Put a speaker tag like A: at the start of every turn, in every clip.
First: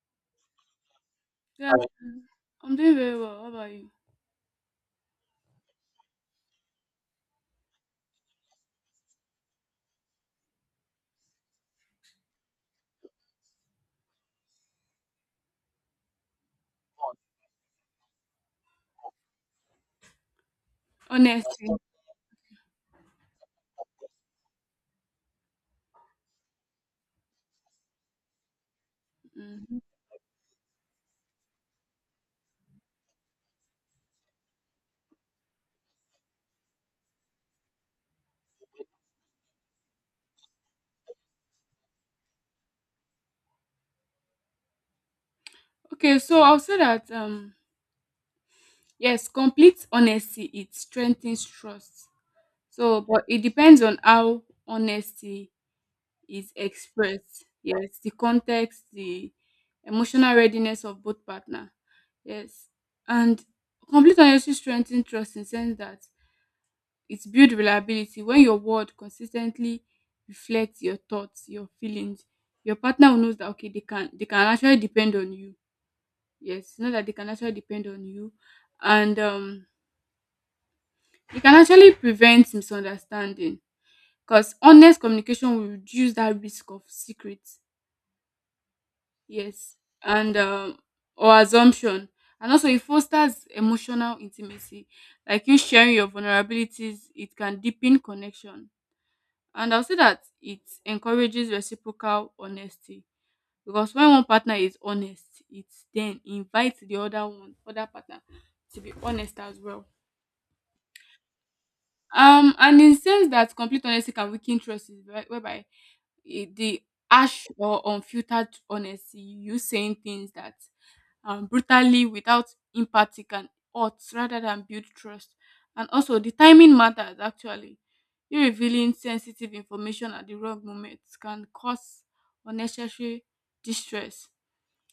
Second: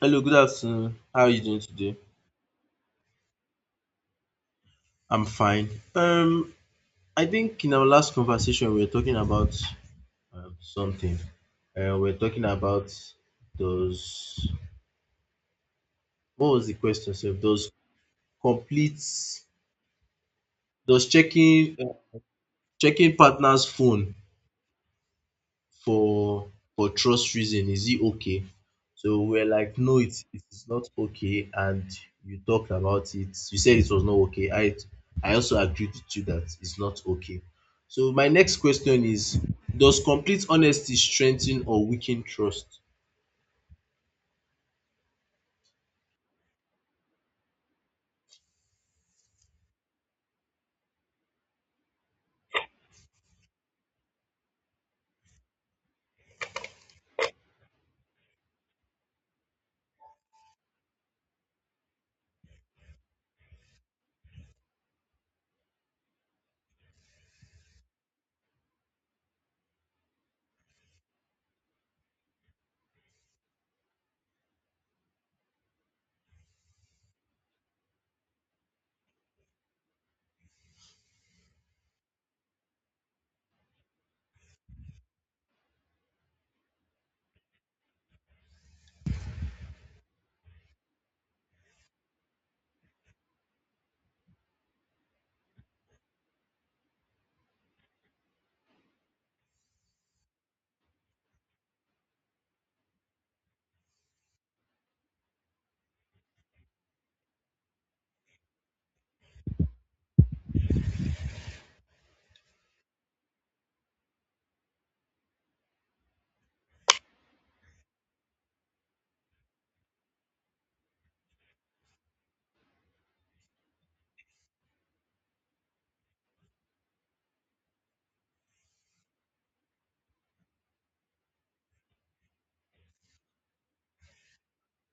A: Hello, good afternoon. How are you doing
B: Yeah,
A: today?
B: I'm doing very well. How about you?
A: I'm fine. Um, I think in our last conversation we were talking about something. We were talking about those. What was the question? Sir? Those complete. Those
B: Honesty.
A: checking checking partner's phone for for trust reason, is it okay? So we're like
B: Hmm.
A: no, it is not okay, and you talked about it, you said it was not okay. I also agreed with you that it's not okay. So my next question is, does complete honesty strengthen or weaken trust?
B: Okay, so I'll say that yes, complete honesty it strengthens trust. So, but it depends on how honesty is expressed. Yes, the context, the emotional readiness of both partner. Yes, and complete honesty strengthens trust in sense that it builds reliability when your word consistently reflects your thoughts, your feelings. Your partner will knows that okay they can actually depend on you. Yes, know that they can actually depend on you, and it can actually prevent misunderstanding. Cause honest communication will reduce that risk of secrets. Yes, and or assumption, and also it fosters emotional intimacy. Like you sharing your vulnerabilities, it can deepen connection. And I'll say that it encourages reciprocal honesty, because when one partner is honest, it then invites the other one, other partner to be honest as well. And in sense that complete honesty can weaken trust is whereby the harsh or unfiltered honesty, you saying things that brutally without empathy can hurt rather than build trust. And also, the timing matters actually. You revealing sensitive information at the wrong moment can cause unnecessary distress,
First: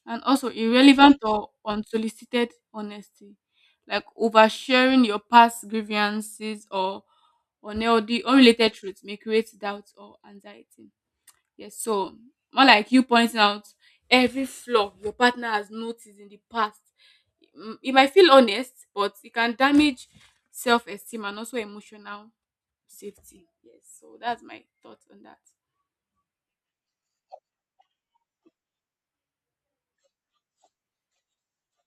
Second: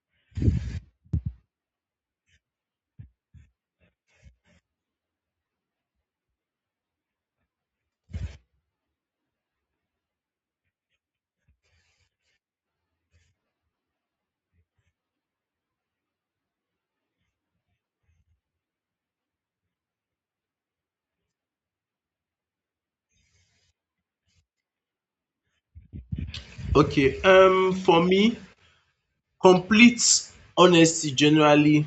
B: and also irrelevant or unsolicited honesty, like oversharing your past grievances or unhealthy, unrelated truths may create doubt or anxiety. Yes, so more like you pointing out every flaw your partner has noticed in the past. Mm, it might feel honest, but it can damage self esteem and also emotional safety. Yes, so that's my thoughts on that.
A: Okay, for me, complete honesty generally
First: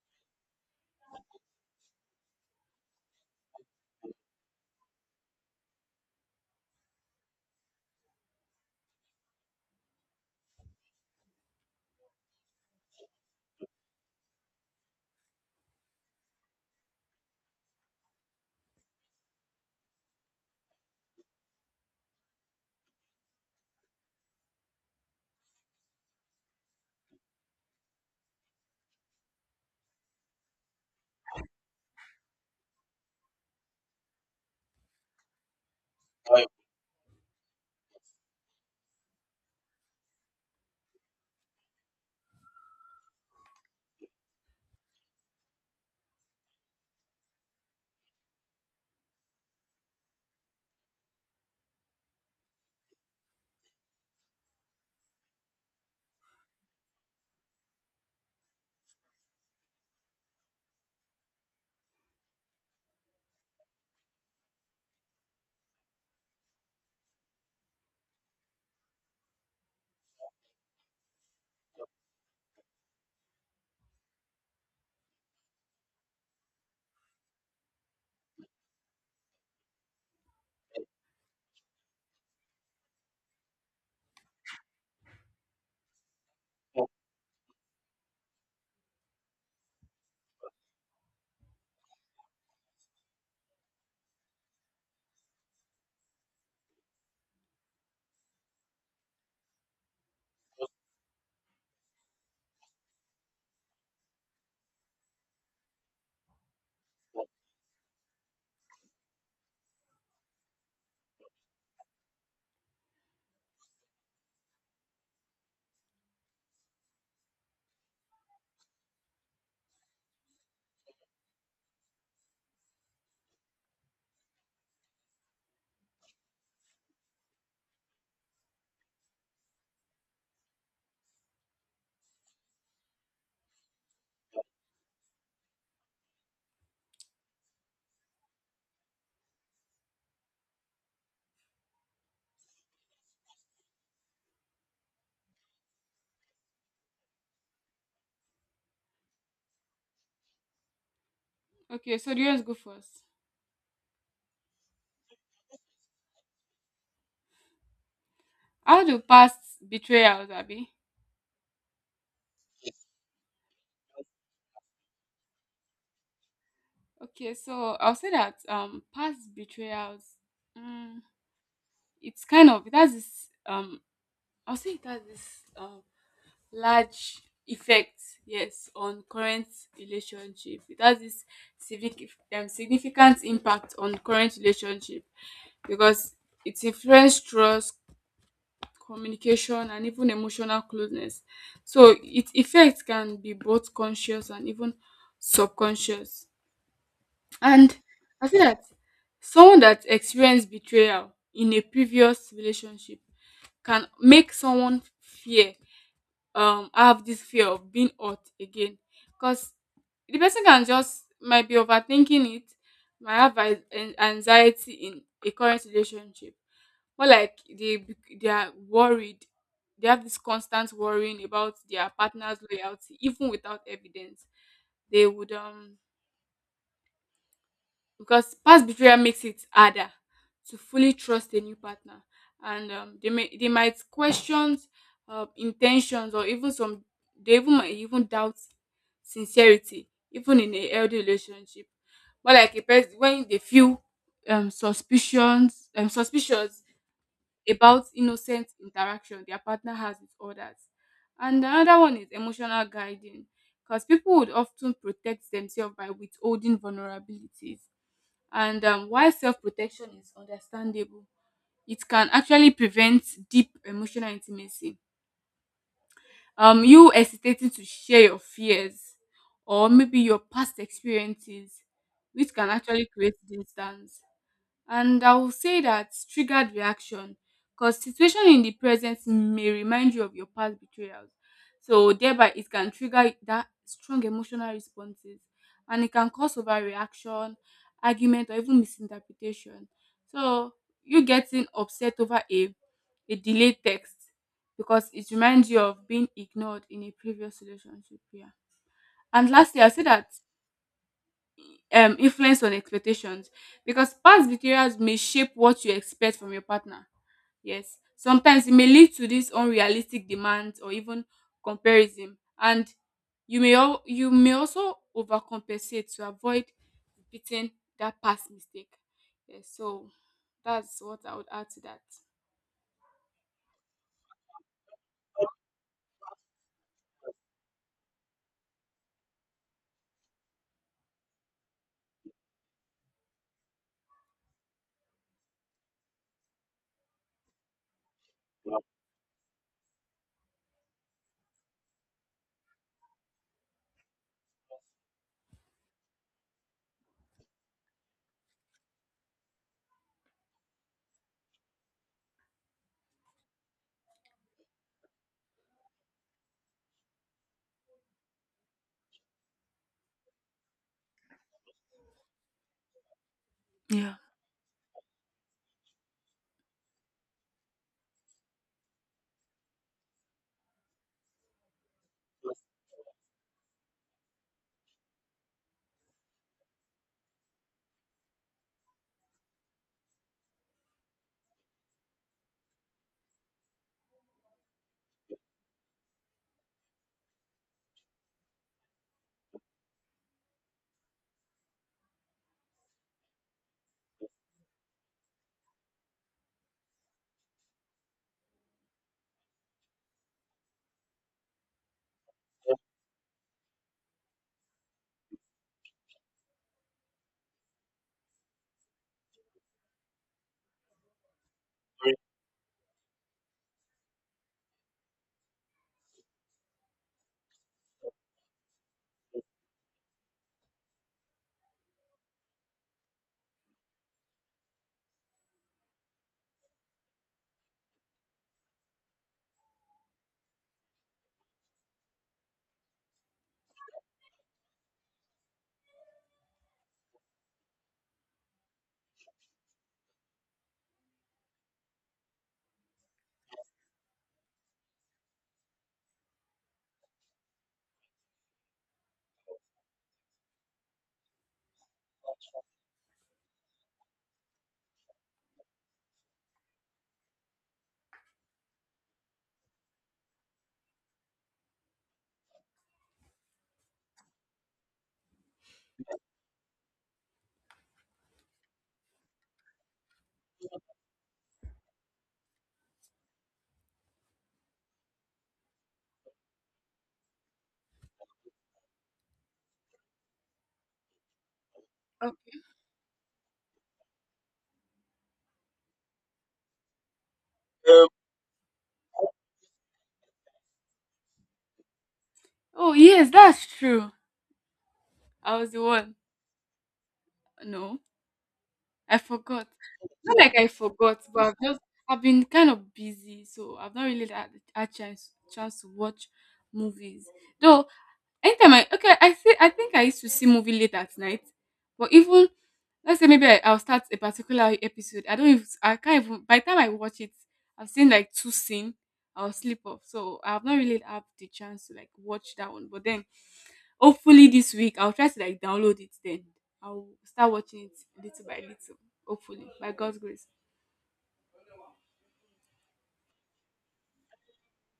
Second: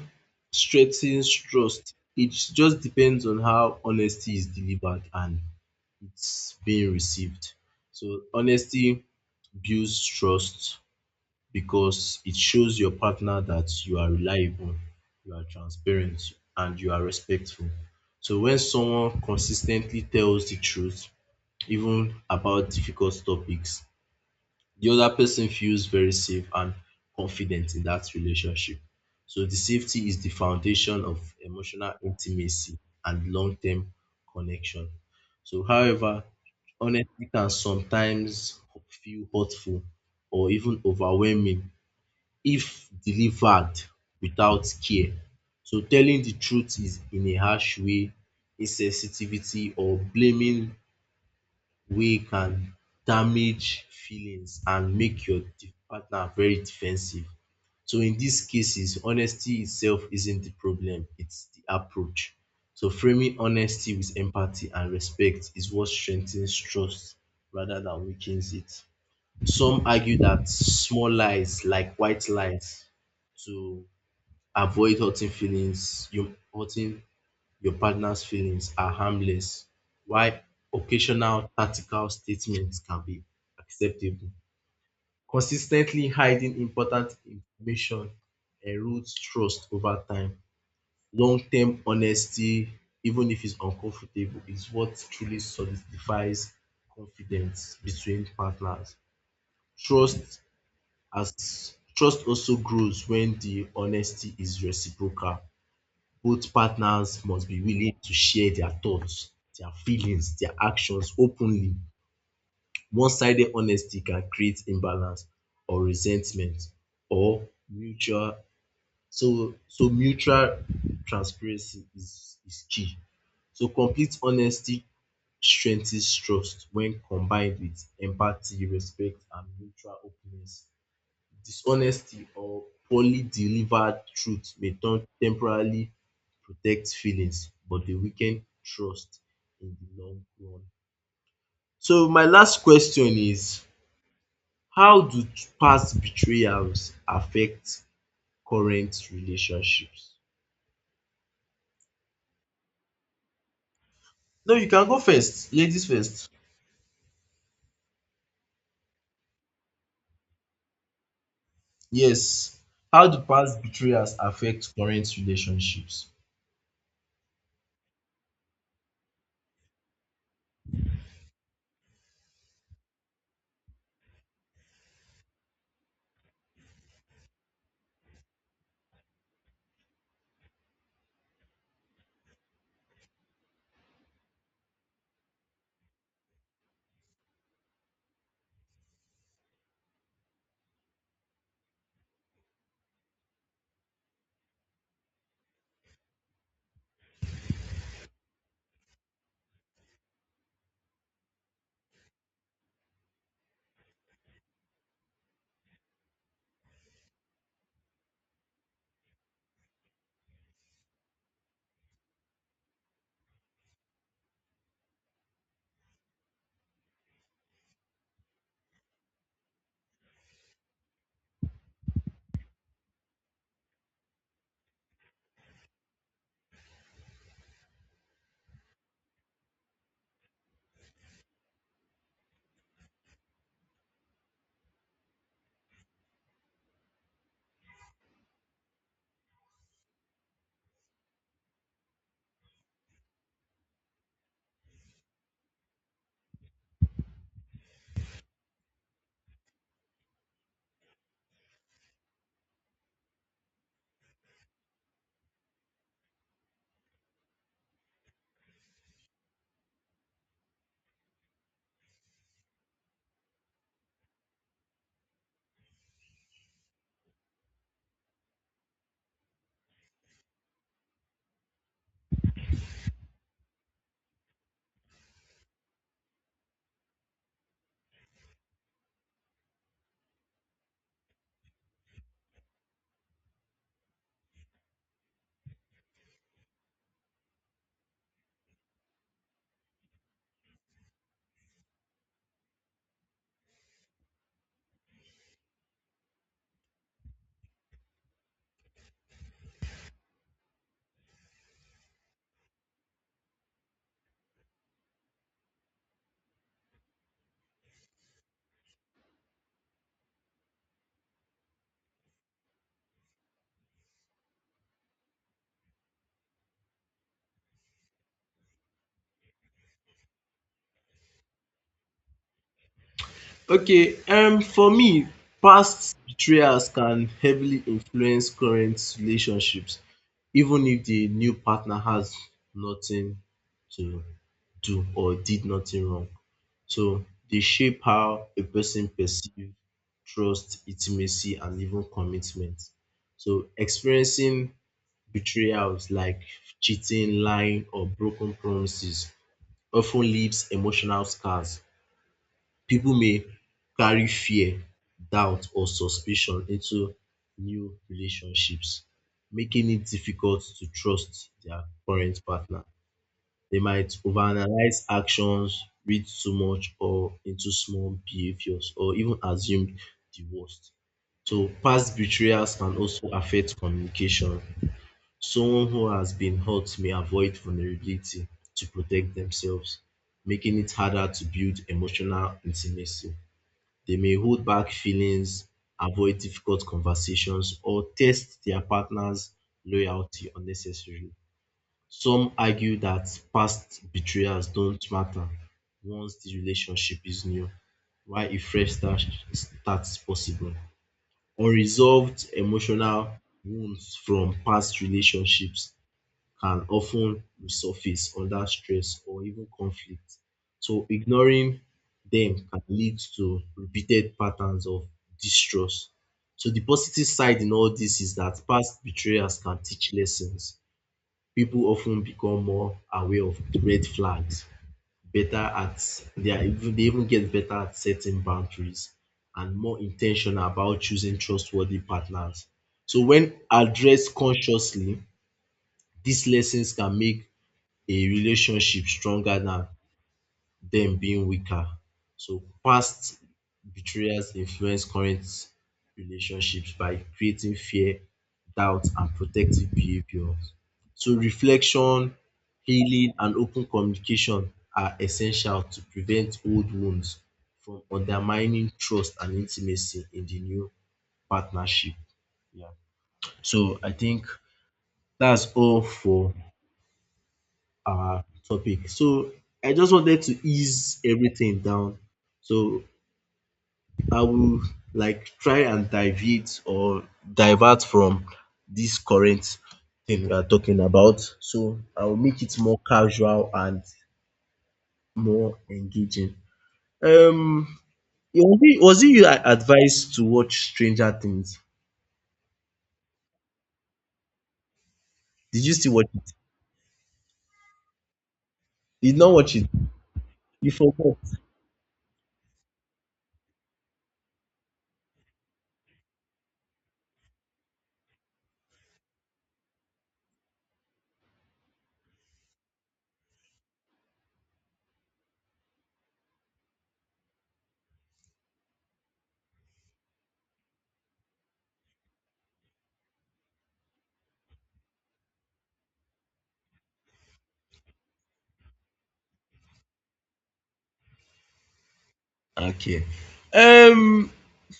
A: strengthens trust. It just depends on how honesty is delivered and being received. So honesty builds trust because it shows your partner that you are reliable, you are transparent, and you are respectful. So when someone consistently tells the truth, even about difficult topics, the other person feels very safe and confident in that relationship. So the safety is the foundation of emotional intimacy and long-term connection. So however, honesty can sometimes feel hurtful or even overwhelming if delivered without care. So telling the truth is in a harsh way, insensitivity or blaming wey can damage feelings and make your partner very defensive. So in these cases, honesty itself isn't the problem, it's the approach. So framing honesty with empathy and respect is what strengthens trust rather than weakens it. Some argue that small lies like white lies to avoid hurting feelings, you hurting your partner's feelings, are harmless, while occasional tactical statements can be acceptable. Consistently hiding important information erodes trust over time. Long-term honesty, even if it's uncomfortable, is what truly solidifies confidence between partners. Trust Trust also grows when the honesty is reciprocal. Both partners must be willing to share their thoughts, their feelings, their actions openly. One sided honesty can create imbalance or resentment or mutual so so mutual transparency is key. So complete honesty strengthens trust when combined with empathy, respect and mutual openness. Dishonesty or poorly delivered truth may turn temporarily protect feelings, but they weaken trust in the long run. So my last question is, how do past betrayals affect current relationships?
B: Okay, so do you want to go first?
A: No, you can go first, ladies first.
B: How do past betrayals, Abby?
A: Yes, how do past betrayals affect current relationships?
B: Okay, so I'll say that past betrayals, mm, it's kind of it has this I'll say it has this um large effect, yes, on current relationship. It has this civic significant impact on current relationship because it influences trust, communication, and even emotional closeness. So its effect can be both conscious and even subconscious. And I feel that someone that experienced betrayal in a previous relationship can make someone fear, have this fear of being hurt again. Because the person can just might be overthinking it, might have anxiety in a current relationship. More like they are worried. They have this constant worrying about their partner's loyalty, even without evidence. They would because past betrayal makes it harder to fully trust a new partner, and they may they might question intentions, or even some they even might even doubt sincerity even in a healthy relationship, more like a person when they feel suspicions suspicious about innocent interaction their partner has with others. And another one is emotional guiding, because people would often protect themselves by withholding vulnerabilities, and while self protection is understandable, it can actually prevent deep emotional intimacy. You hesitating to share your fears or maybe your past experiences, which can actually create distance. And I will say that triggered reaction, because situation in the present may remind you of your past betrayals. So thereby it can trigger that strong emotional responses, and it can cause overreaction, argument or even misinterpretation. So you getting upset over a delayed text because it reminds you of being ignored in a previous relationship. Yeah. And lastly, I say that influence on expectations, because past betrayals may shape what you expect from your partner. Yes, sometimes it may lead to these unrealistic demands or even comparison, and you may also overcompensate to avoid repeating that past mistake. Yes, so that's what I would add to that.
A: Okay, for me, past betrayals can heavily influence current relationships, even if the new partner has nothing to do or did nothing wrong. So they shape how a person perceives trust, intimacy, and even commitment. So experiencing betrayals like cheating, lying, or broken promises often leaves emotional scars. People may carry fear, doubt or suspicion into new relationships, making it difficult to trust their current partner. They might
B: Yeah.
A: overanalyze actions, read too much or into small behaviors, or even assume the worst. So, past betrayals can also affect communication. Someone who has been hurt may avoid vulnerability to protect themselves, making it harder to build emotional intimacy. They may hold back feelings, avoid difficult conversations, or test their partner's loyalty unnecessarily. Some argue that past betrayals don't matter once the relationship is new, while a fresh start starts possible. Unresolved emotional wounds from past relationships can often resurface under stress or even conflict. So ignoring
B: Okay.
A: them can lead to repeated patterns of distrust. So the positive side in all this is that past betrayals can teach lessons. People often become more aware of the red flags, better at they are even they even get better at setting boundaries and more intentional about choosing trustworthy partners. So when addressed consciously, these lessons can make a relationship stronger than them being weaker. So past betrayals influence current relationships by creating fear, doubt, and protective behaviors. So reflection, healing, and open communication are essential to prevent old wounds from undermining trust and intimacy in the new partnership. Yeah. So I think that's all for our topic. So I just wanted to ease everything down. So I will like try and deviate or divert from this current thing we are talking about. So I will make it more casual and more engaging. Um,
B: Um.
A: was it you that advised to watch Stranger Things?
B: Oh yes, that's true. I was the
A: Did you still
B: one.
A: watch it?
B: No, I
A: Did not
B: forgot.
A: watch it.
B: Not like I
A: You
B: forgot,
A: forgot.
B: but I've just I've been kind of busy, so I've not really had a chance to watch movies. Though anytime I okay, I see I think I used to see movie late at night, but even let's say maybe I'll start a particular episode. I don't even I can't even by the time I watch it, I've seen like two scene. I'll sleep off, so I've not really had the chance to like watch that one. But then hopefully this week I'll try to like download it. Then I'll start watching it little by little. Hopefully, by God's grace.
A: Okay. Um,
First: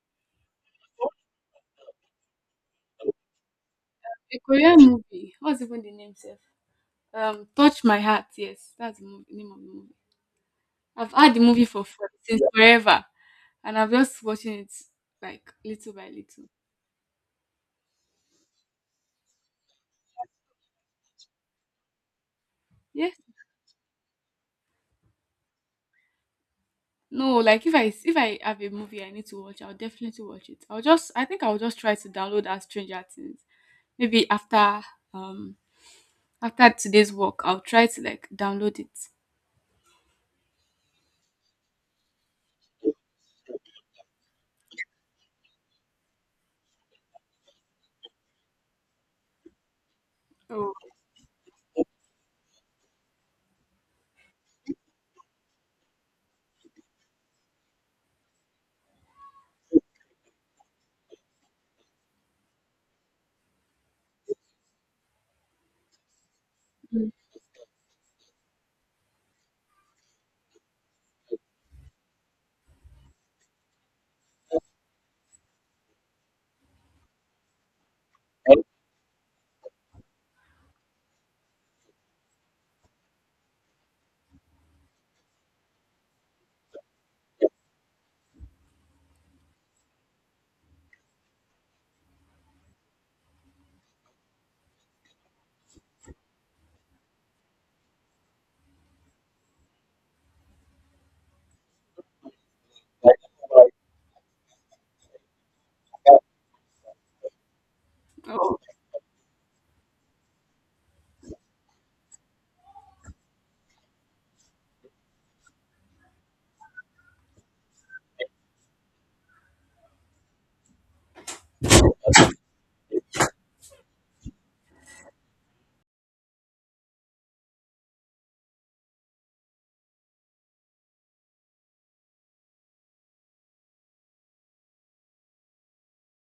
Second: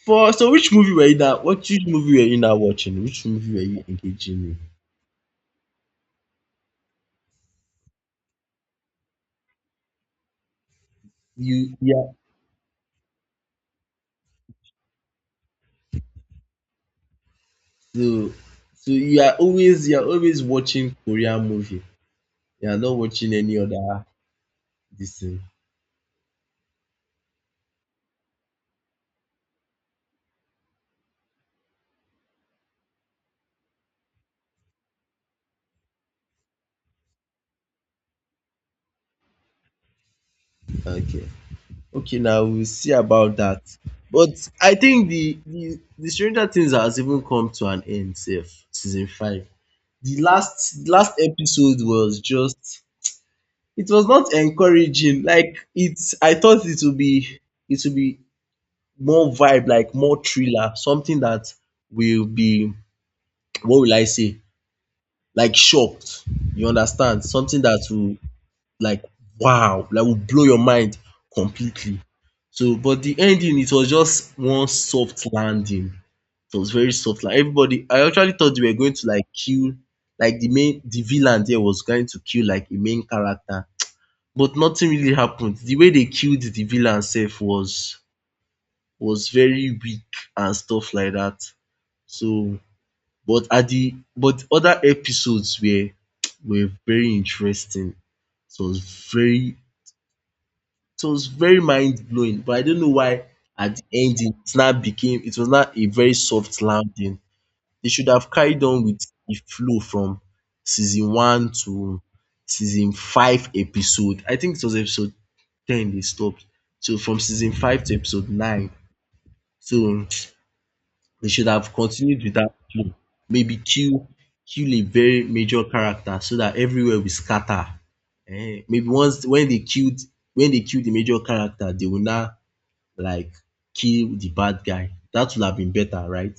A: for so which movie were you now? What which movie were you now watching? Which movie were you engaging
B: A
A: in?
B: Korean movie. What's even the name sef? Touch My Heart. Yes, that's the name of the movie. I've had the movie
A: You yeah.
B: since forever, and I'm just watching it like little by little.
A: So you are always watching Korean movie. You are not
B: Yes.
A: watching any other this thing.
B: No, like if I have a movie I need to watch, I'll definitely watch it. I'll just I think I'll just try to download that Stranger Things. Maybe after um after today's work, I'll try to like download it.
A: Okay. Okay. Now we'll see about that. But I think the Stranger Things has even come to an end. Safe season five. The
B: Oh.
A: last last episode was just it was not encouraging. Like it's I thought it would be more vibe, like more thriller, something that will be, what will I say? Like shocked. You
B: Mm.
A: understand? Something that will like, wow, like will blow your mind completely. So but the ending, it was just one soft landing. It was very soft. Like everybody, I actually thought they were going to like kill like the villain there was going to kill like a main character, but nothing really happened. The way they killed the villain sef was very weak and stuff like that. So but at the but other episodes were very interesting. So it was very, it was very mind blowing, but I don't know why at the ending it now became, it was not a very soft landing. They should have
B: Oh.
A: carried on with di flow from season one to season five, episode, I think it was episode ten, they stopped. So from season five to episode nine, so they should have continued with that flow. Maybe kill, kill a very major character so that everywhere will scatter. Ehen, maybe once when they killed the major character, they will now like kill the bad guy. That would have been better, right?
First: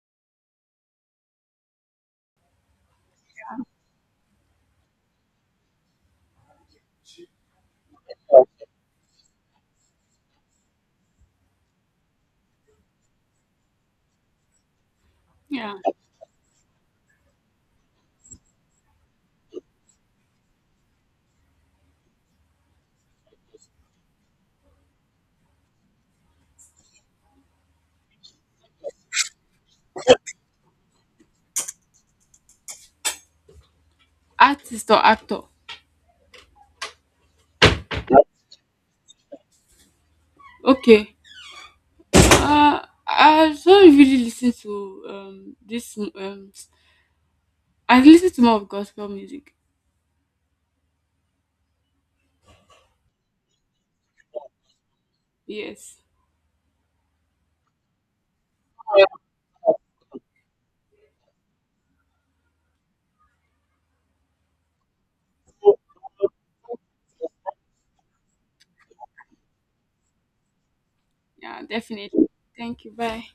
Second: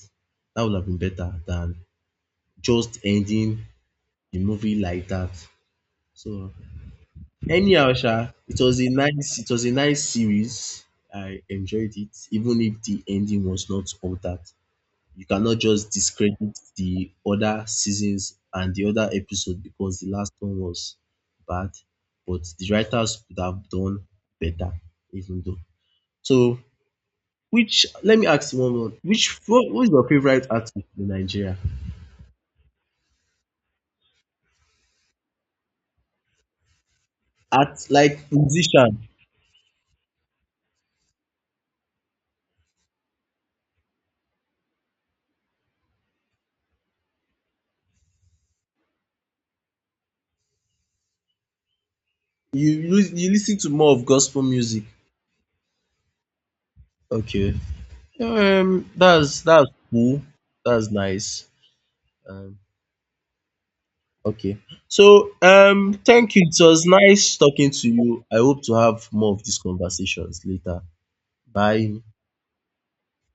A: That would have been better than just ending the movie like that. So anyhow sha, it was a nice, it was a nice series. I enjoyed it even if the ending was not all that. You cannot
B: Yeah.
A: just discredit the other seasons and the other episode because the last one was bad, but the writers could have done better even though. So which, let me ask you one more. Which What, who is your favourite artist in Nigeria?
B: Artist or actor?
A: Art, like musician?
B: Okay. Uh, I don't really listen to this I listen to more of gospel music.
A: You listen to more of gospel music?
B: Yes.
A: Okay. That's cool. That's nice. Um, okay. So, thank you. It was nice talking to you. I hope to have more of these conversations later.
B: Yeah,
A: Bye.
B: definitely. Thank you. Bye.